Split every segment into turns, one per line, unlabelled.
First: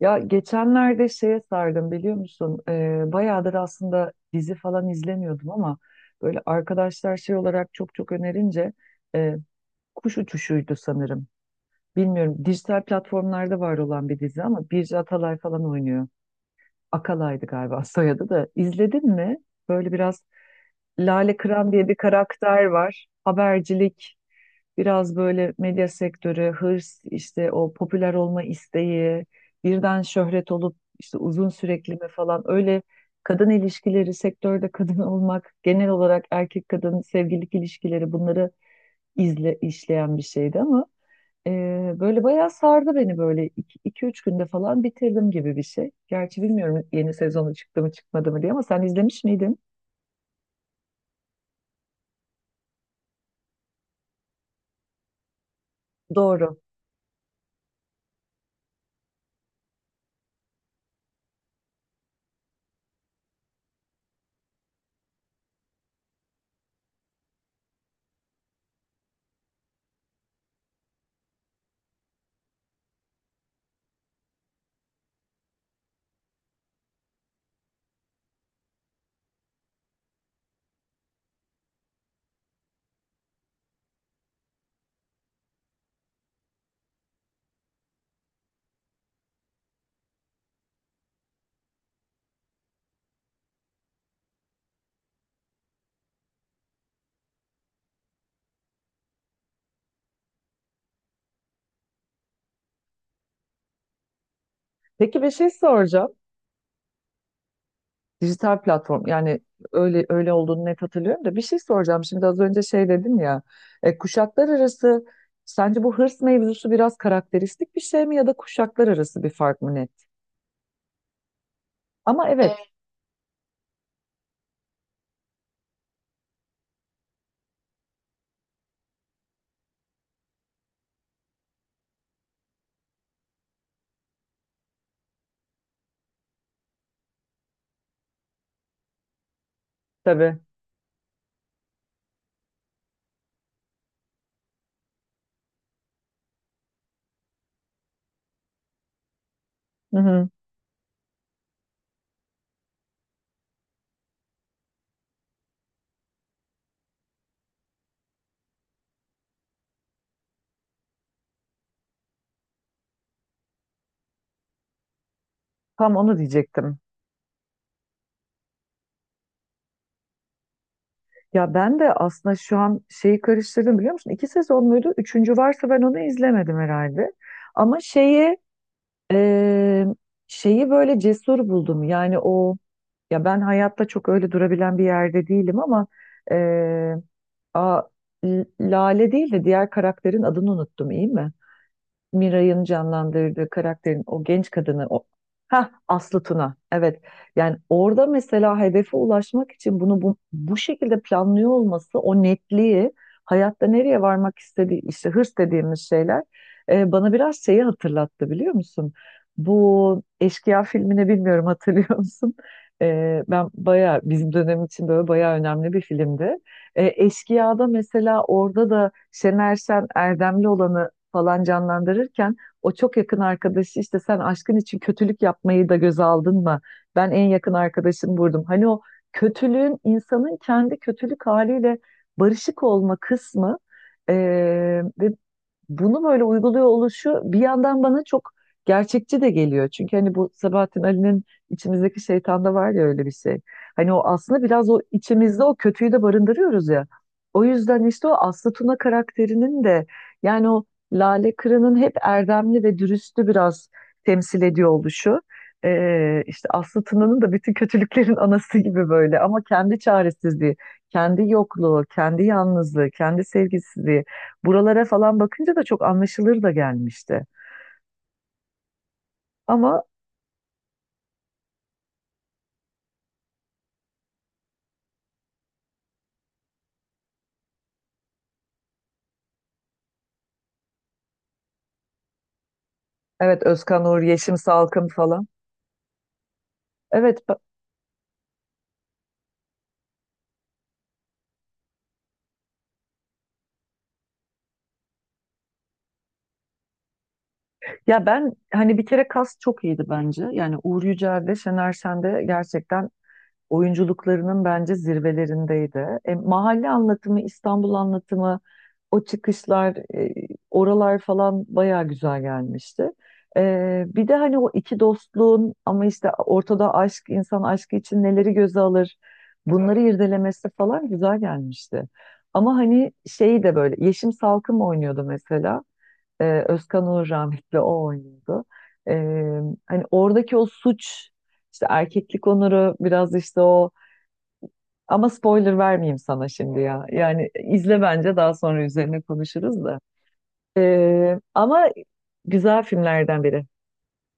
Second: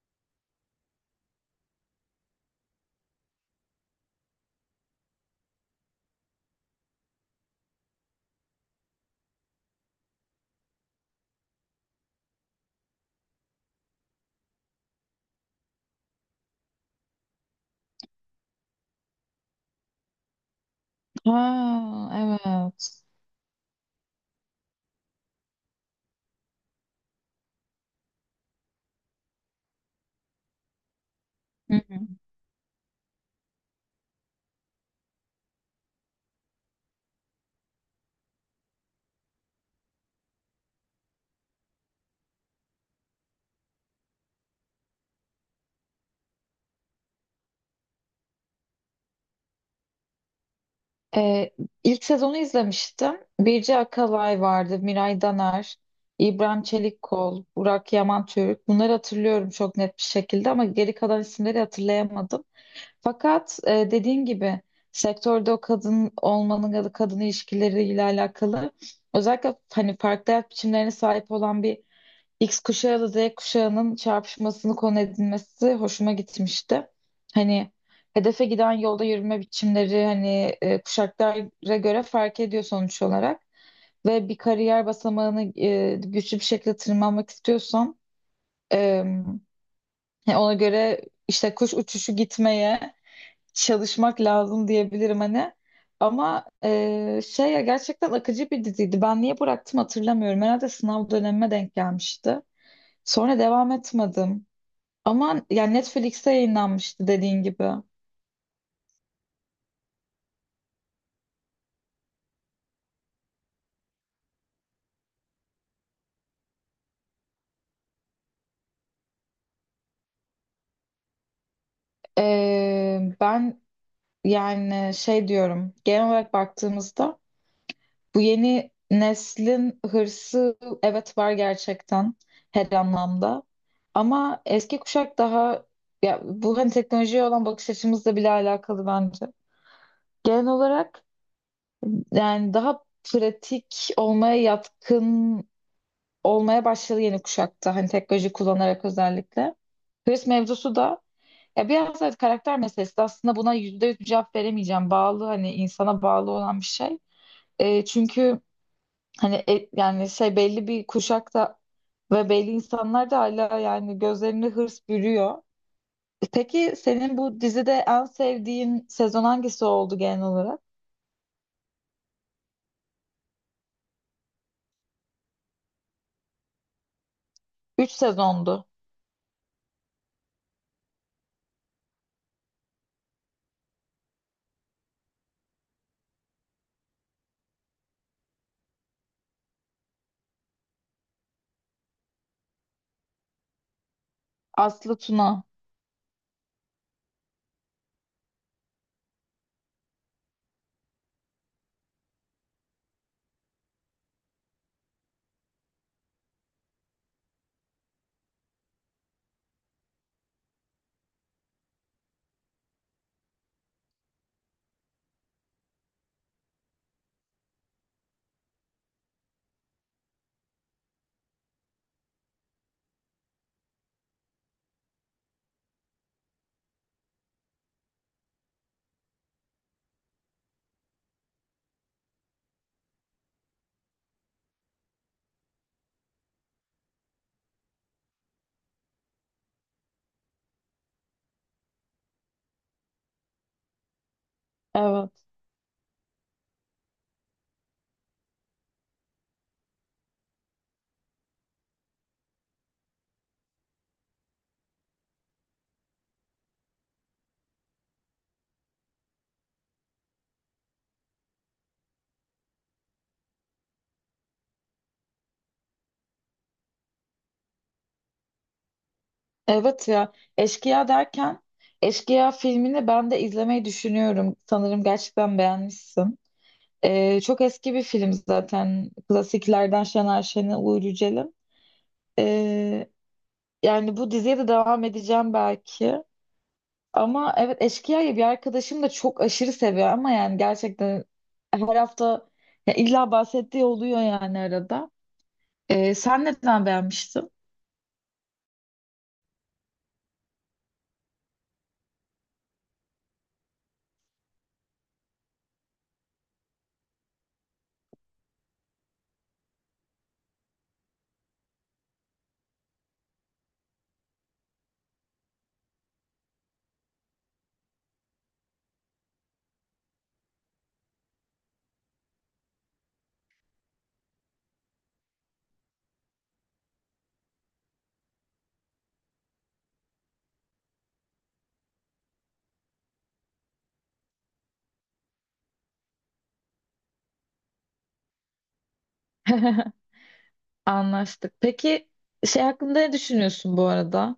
Ya geçenlerde şeye sardım biliyor musun? Bayağıdır aslında dizi falan izlemiyordum ama böyle arkadaşlar şey olarak çok önerince e, Kuş Uçuşu'ydu sanırım. Bilmiyorum dijital platformlarda var olan bir dizi ama Birce Atalay falan oynuyor. Akalay'dı galiba soyadı da. İzledin mi? Böyle biraz Lale Kıran diye bir
Ha,
karakter
evet.
var. Habercilik, biraz böyle medya sektörü, hırs, işte o popüler olma isteği, birden şöhret olup işte uzun
Hı
sürekli
hı.
mi falan öyle kadın ilişkileri, sektörde kadın olmak, genel olarak erkek kadın sevgililik ilişkileri bunları izle, işleyen bir şeydi ama e, böyle bayağı sardı beni böyle iki iki üç günde falan bitirdim gibi bir şey. Gerçi bilmiyorum yeni sezonu çıktı mı çıkmadı mı diye ama sen izlemiş miydin?
Ee, ilk sezonu izlemiştim. Birce Akalay vardı, Miray Daner,
Doğru.
İbrahim Çelikkol, Burak Yaman Türk. Bunları hatırlıyorum çok net bir şekilde ama geri kalan isimleri hatırlayamadım. Fakat dediğin gibi sektörde o kadın olmanın ya da kadın ilişkileriyle alakalı özellikle hani farklı hayat biçimlerine sahip olan bir X kuşağı ile Z kuşağının çarpışmasını konu edinmesi hoşuma gitmişti. Hani hedefe giden yolda yürüme biçimleri hani kuşaklara göre fark ediyor sonuç olarak. Ve bir kariyer basamağını güçlü bir şekilde tırmanmak istiyorsan e, yani ona göre işte kuş uçuşu gitmeye çalışmak lazım diyebilirim hani. Ama şey ya gerçekten akıcı bir diziydi. Ben niye bıraktım hatırlamıyorum. Herhalde sınav dönemime denk gelmişti. Sonra devam etmedim.
Peki bir
Ama
şey
yani
soracağım.
Netflix'te yayınlanmıştı dediğin gibi.
Dijital platform yani öyle olduğunu net hatırlıyorum da bir şey soracağım. Şimdi az önce şey dedim ya kuşaklar arası sence bu hırs mevzusu biraz karakteristik bir şey mi ya da kuşaklar arası bir fark mı net? Ama evet, evet.
Ben yani şey diyorum genel olarak baktığımızda bu yeni neslin hırsı evet var gerçekten her anlamda. Ama eski kuşak daha ya bu hani teknolojiye olan bakış açımızla bile alakalı bence.
Tabii.
Genel olarak yani daha pratik olmaya yatkın olmaya başladı yeni kuşakta. Hani teknoloji kullanarak özellikle.
Hı
Hırs
hı.
mevzusu da ya biraz evet karakter meselesi de aslında buna yüzde yüz bir cevap veremeyeceğim. Bağlı hani insana bağlı olan bir şey. Çünkü hani yani şey belli bir kuşakta ve belli insanlar da hala yani gözlerini hırs bürüyor.
Tam onu
Peki
diyecektim.
senin bu dizide en sevdiğin sezon hangisi oldu genel olarak?
Ya ben de aslında şu an şeyi karıştırdım biliyor musun? İki sezon muydu? Üçüncü varsa ben onu izlemedim herhalde. Ama
3
şeyi
sezondu.
e, şeyi böyle cesur buldum. Yani o, ya ben hayatta çok öyle durabilen bir yerde değilim ama eee, a, Lale değil de diğer karakterin adını unuttum iyi mi? Miray'ın canlandırdığı karakterin o genç kadını
Aslı
o,
Tuna.
ha Aslı Tuna, evet, yani orada mesela hedefe ulaşmak için bunu bu şekilde planlıyor olması o netliği, hayatta nereye varmak istediği işte hırs dediğimiz şeyler bana biraz şeyi hatırlattı biliyor musun? Bu Eşkıya filmini bilmiyorum hatırlıyor musun? Ben bayağı bizim dönem için böyle bayağı önemli bir filmdi. Eşkıya'da mesela orada da Şener Şen Erdemli olanı falan canlandırırken o çok yakın arkadaşı işte sen aşkın için kötülük yapmayı da göze aldın mı? Ben en yakın arkadaşım vurdum. Hani o kötülüğün insanın kendi kötülük haliyle barışık olma kısmı ve bunu böyle uyguluyor oluşu bir yandan bana çok gerçekçi de geliyor. Çünkü hani bu Sabahattin Ali'nin içimizdeki şeytanda var ya öyle bir şey. Hani o aslında biraz o
Evet.
içimizde o kötüyü de barındırıyoruz ya. O yüzden işte o Aslı Tuna karakterinin de yani o Lale Kırı'nın hep erdemli ve dürüstü biraz temsil ediyor oluşu. İşte Aslı Tuna'nın da bütün kötülüklerin anası gibi böyle ama kendi çaresizliği, kendi yokluğu, kendi yalnızlığı, kendi sevgisizliği. Buralara falan bakınca da çok anlaşılır da gelmişti. Ama
Evet ya. Eşkıya derken Eşkıya filmini ben de izlemeyi düşünüyorum. Sanırım gerçekten beğenmişsin. Çok eski bir film zaten. Klasiklerden Şener Şen'e, Uğur Yücel'in. Ee,
evet, Özkan
Yani
Uğur,
bu
Yeşim
diziye de devam
Salkım falan.
edeceğim belki.
Evet
Ama
ba-
evet Eşkıya'yı bir arkadaşım da çok aşırı seviyor ama yani gerçekten her hafta ya illa bahsettiği oluyor yani arada. Sen neden beğenmiştin?
Ya ben hani bir kere kas çok iyiydi bence. Yani Uğur Yücel de Şener Şen de gerçekten oyunculuklarının bence zirvelerindeydi. Mahalle anlatımı, İstanbul anlatımı, o çıkışlar, oralar falan bayağı güzel gelmişti. Bir de hani o iki dostluğun ama işte ortada aşk, insan aşkı için neleri göze alır, bunları irdelemesi falan güzel gelmişti. Ama hani şeyi de böyle, Yeşim Salkım oynuyordu mesela. Özkan Uğur rahmetli o oynuyordu. E, Hani oradaki o suç, işte erkeklik onuru biraz işte o, ama spoiler vermeyeyim sana şimdi ya. Yani izle, bence daha sonra üzerine konuşuruz da.
Anlaştık.
Ama
Peki şey
güzel
hakkında ne
filmlerden biri.
düşünüyorsun bu arada?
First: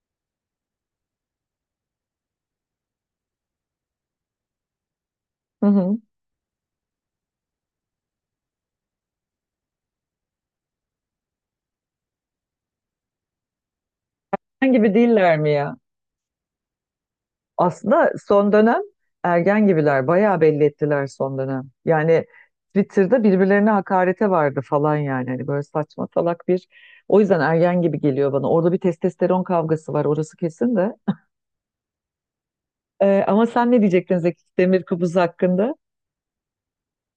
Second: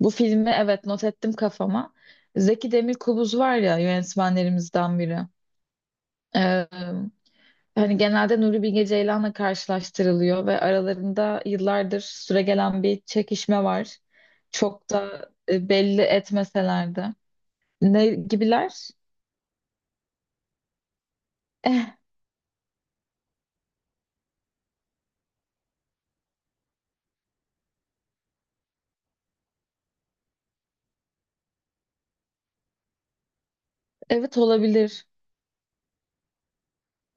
Bu filmi evet not ettim kafama. Zeki Demirkubuz var ya yönetmenlerimizden biri.
Hı hı.
Ee, Yani genelde Nuri Bilge Ceylan'la karşılaştırılıyor ve aralarında yıllardır süregelen bir çekişme var.
Ergen
Çok
gibi
da
değiller mi ya?
belli etmeseler de. Ne
Aslında son dönem
gibiler?
ergen gibiler. Bayağı belli ettiler son dönem.
Eh,
Yani Twitter'da birbirlerine hakarete vardı falan yani. Hani böyle saçma salak bir... O yüzden ergen gibi geliyor bana. Orada bir testosteron kavgası var, orası kesin de. Ama sen ne diyecektin
evet
Zeki Demir
olabilir.
Kubuz hakkında?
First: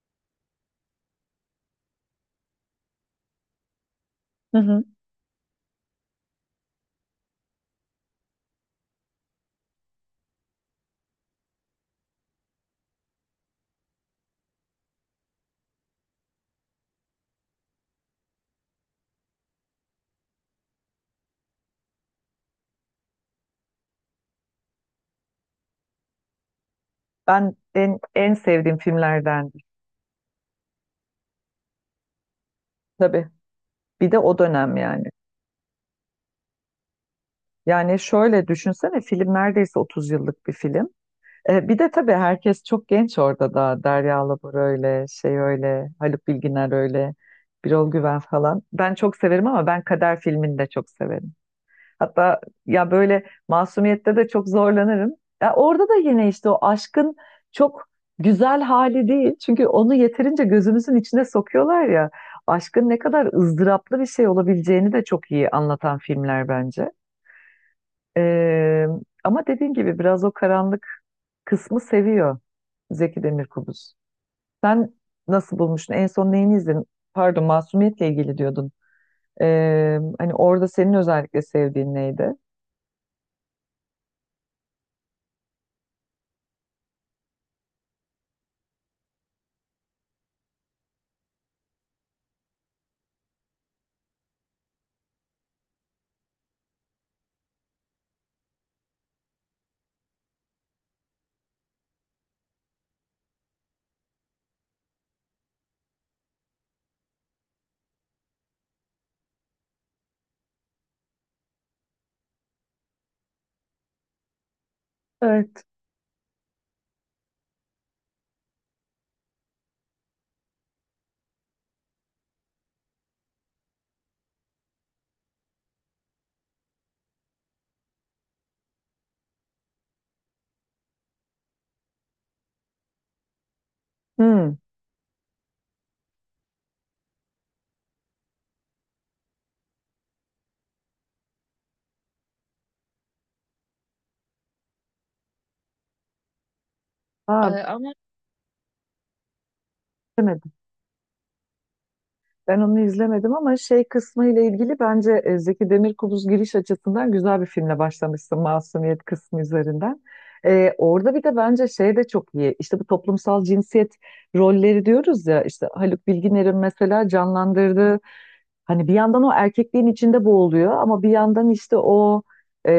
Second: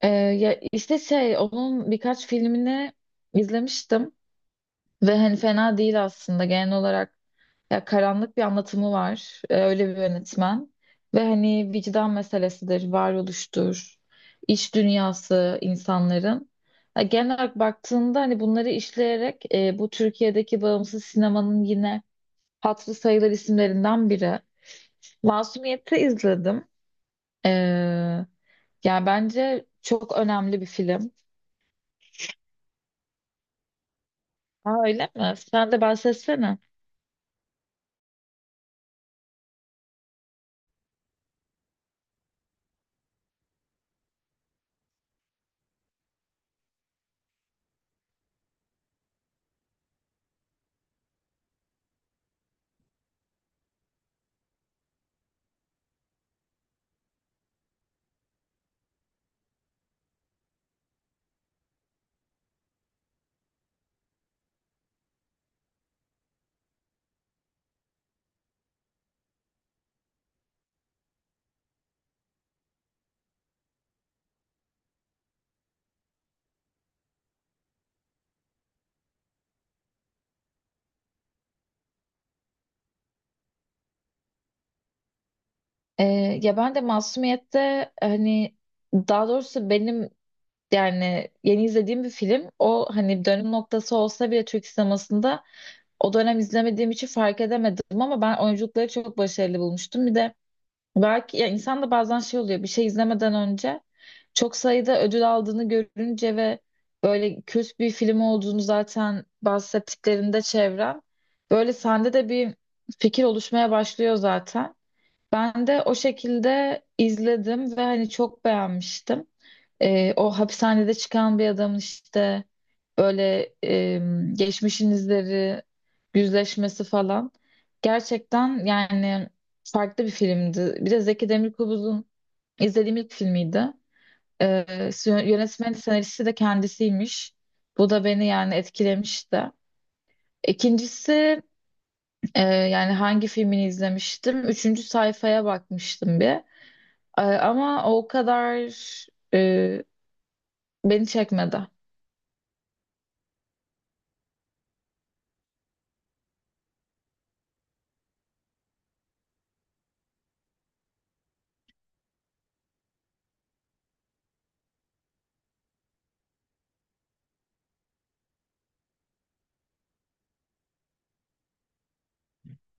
Ya işte şey onun birkaç filmini izlemiştim.
Hı hı.
Ve hani fena değil aslında genel olarak ya karanlık bir anlatımı var. Öyle bir yönetmen. Ve hani vicdan meselesidir, varoluştur, iç dünyası insanların. Ya genel olarak baktığında hani bunları işleyerek bu Türkiye'deki bağımsız sinemanın yine hatırı sayılır isimlerinden biri. Masumiyet'i izledim. Ee,
Ben en, en sevdiğim
Yani
filmlerden.
bence çok önemli bir film.
Tabii. Bir de o dönem
Aa,
yani.
öyle mi? Sen de bahsetsene.
Yani şöyle düşünsene film neredeyse 30 yıllık bir film. Bir de tabii herkes çok genç orada da. Derya Alabor öyle, şey öyle, Haluk Bilginer öyle, Birol Güven falan. Ben çok severim ama ben Kader filmini de çok severim. Hatta ya böyle masumiyette de çok zorlanırım. Ya orada da yine işte o aşkın çok güzel hali değil. Çünkü onu yeterince gözümüzün içine sokuyorlar ya. Aşkın ne kadar ızdıraplı bir şey olabileceğini de çok iyi anlatan filmler bence. Ee, Ama dediğin gibi biraz o karanlık kısmı seviyor Zeki Demirkubuz. Sen nasıl bulmuştun? En son neyini izledin? Pardon, Masumiyet'le ilgili diyordun. Hani orada senin özellikle sevdiğin neydi?
Ee, Ya ben de Masumiyet'te hani daha doğrusu benim yani yeni izlediğim bir film o hani dönüm noktası olsa bile Türk sinemasında o dönem izlemediğim için fark edemedim ama ben oyunculukları çok başarılı bulmuştum. Bir de belki ya insan da bazen şey oluyor bir şey izlemeden önce çok sayıda ödül aldığını görünce ve böyle kült bir film olduğunu zaten bahsettiklerinde çevren böyle sende de bir fikir oluşmaya başlıyor zaten.
Evet.
Ben de o şekilde izledim ve hani çok beğenmiştim. O hapishanede çıkan bir adamın işte böyle geçmişin izleri, yüzleşmesi falan. Gerçekten yani farklı bir filmdi. Bir de Zeki Demirkubuz'un izlediğim ilk filmiydi. Ee,
Hmm.
Yönetmeni, senaristi de kendisiymiş. Bu da beni yani etkilemişti. İkincisi yani hangi filmini izlemiştim? Üçüncü sayfaya bakmıştım bir.
Aa,
Ama o kadar e,
Ama
beni çekmedi.
Ben onu izlemedim ama şey kısmı ile ilgili bence Zeki Demirkubuz giriş açısından güzel bir filmle başlamışsın Masumiyet kısmı üzerinden. Orada bir de bence şey de çok iyi. İşte bu toplumsal cinsiyet rolleri diyoruz ya işte Haluk Bilginer'in mesela canlandırdığı, hani bir yandan o erkekliğin içinde boğuluyor ama bir yandan işte o e,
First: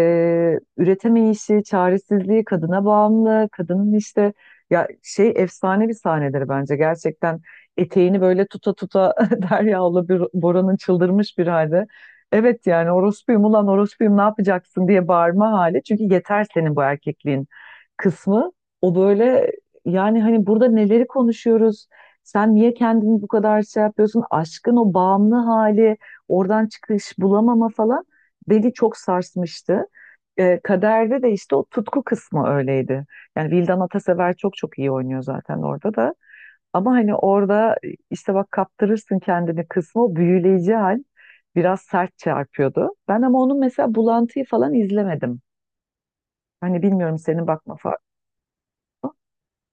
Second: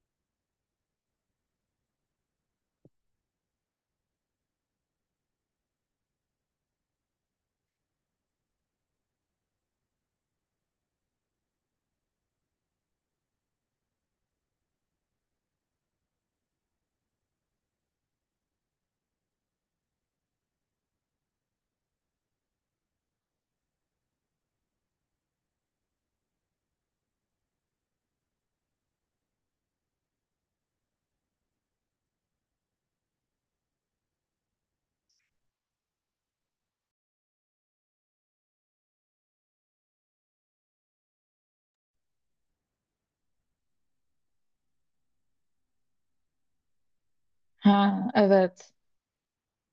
üretemeyişi, çaresizliği, kadına bağımlı, kadının işte, ya şey efsane bir sahneleri bence gerçekten, eteğini böyle tuta tuta Derya'la bir Bora'nın çıldırmış bir halde. Evet, yani orospuyum ulan orospuyum ne yapacaksın diye bağırma hali. Çünkü yeter senin bu erkekliğin kısmı. O böyle, yani hani burada neleri konuşuyoruz? Sen niye kendini bu kadar şey yapıyorsun? Aşkın o bağımlı hali, oradan çıkış bulamama falan beni çok sarsmıştı. Kaderde de işte o tutku kısmı öyleydi. Yani Vildan Atasever çok çok iyi oynuyor zaten orada da. Ama hani orada işte bak kaptırırsın kendini kısmı, o büyüleyici hal biraz sert çarpıyordu. Ben ama onun mesela bulantıyı falan izlemedim. Hani bilmiyorum senin bakma farkı.
Ha, evet.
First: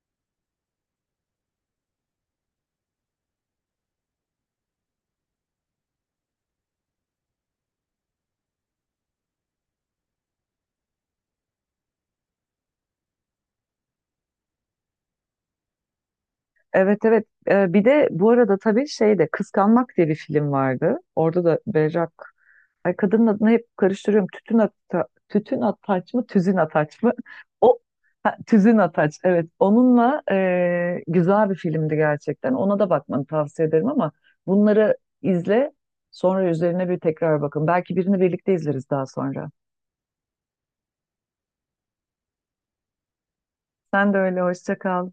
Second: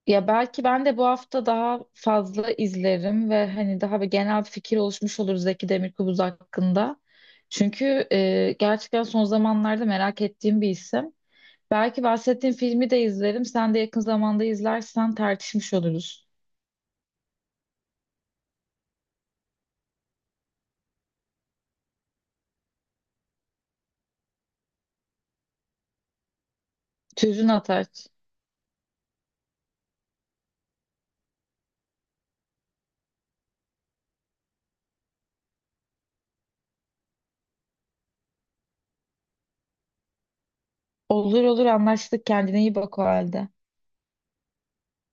Ya belki ben de bu hafta daha fazla izlerim ve hani daha bir genel bir fikir oluşmuş olur Zeki Demirkubuz hakkında. Çünkü gerçekten son zamanlarda merak ettiğim bir isim. Belki bahsettiğim filmi de izlerim. Sen de yakın zamanda izlersen tartışmış oluruz.
Evet, evet. Bir de bu arada tabii şey de Kıskanmak diye bir film vardı. Orada da Berrak, ay kadının adını hep karıştırıyorum. Tütün ata, tütün ataç mı, tüzün ataç mı?
Tüzün
O,
Ataç.
ha, tüzün ataç. Evet, onunla güzel bir filmdi gerçekten. Ona da bakmanı tavsiye ederim ama bunları izle. Sonra üzerine bir tekrar bakın. Belki birini birlikte izleriz daha sonra.
Olur olur anlaştık. Kendine iyi bak o halde.
Sen de öyle. Hoşça kal.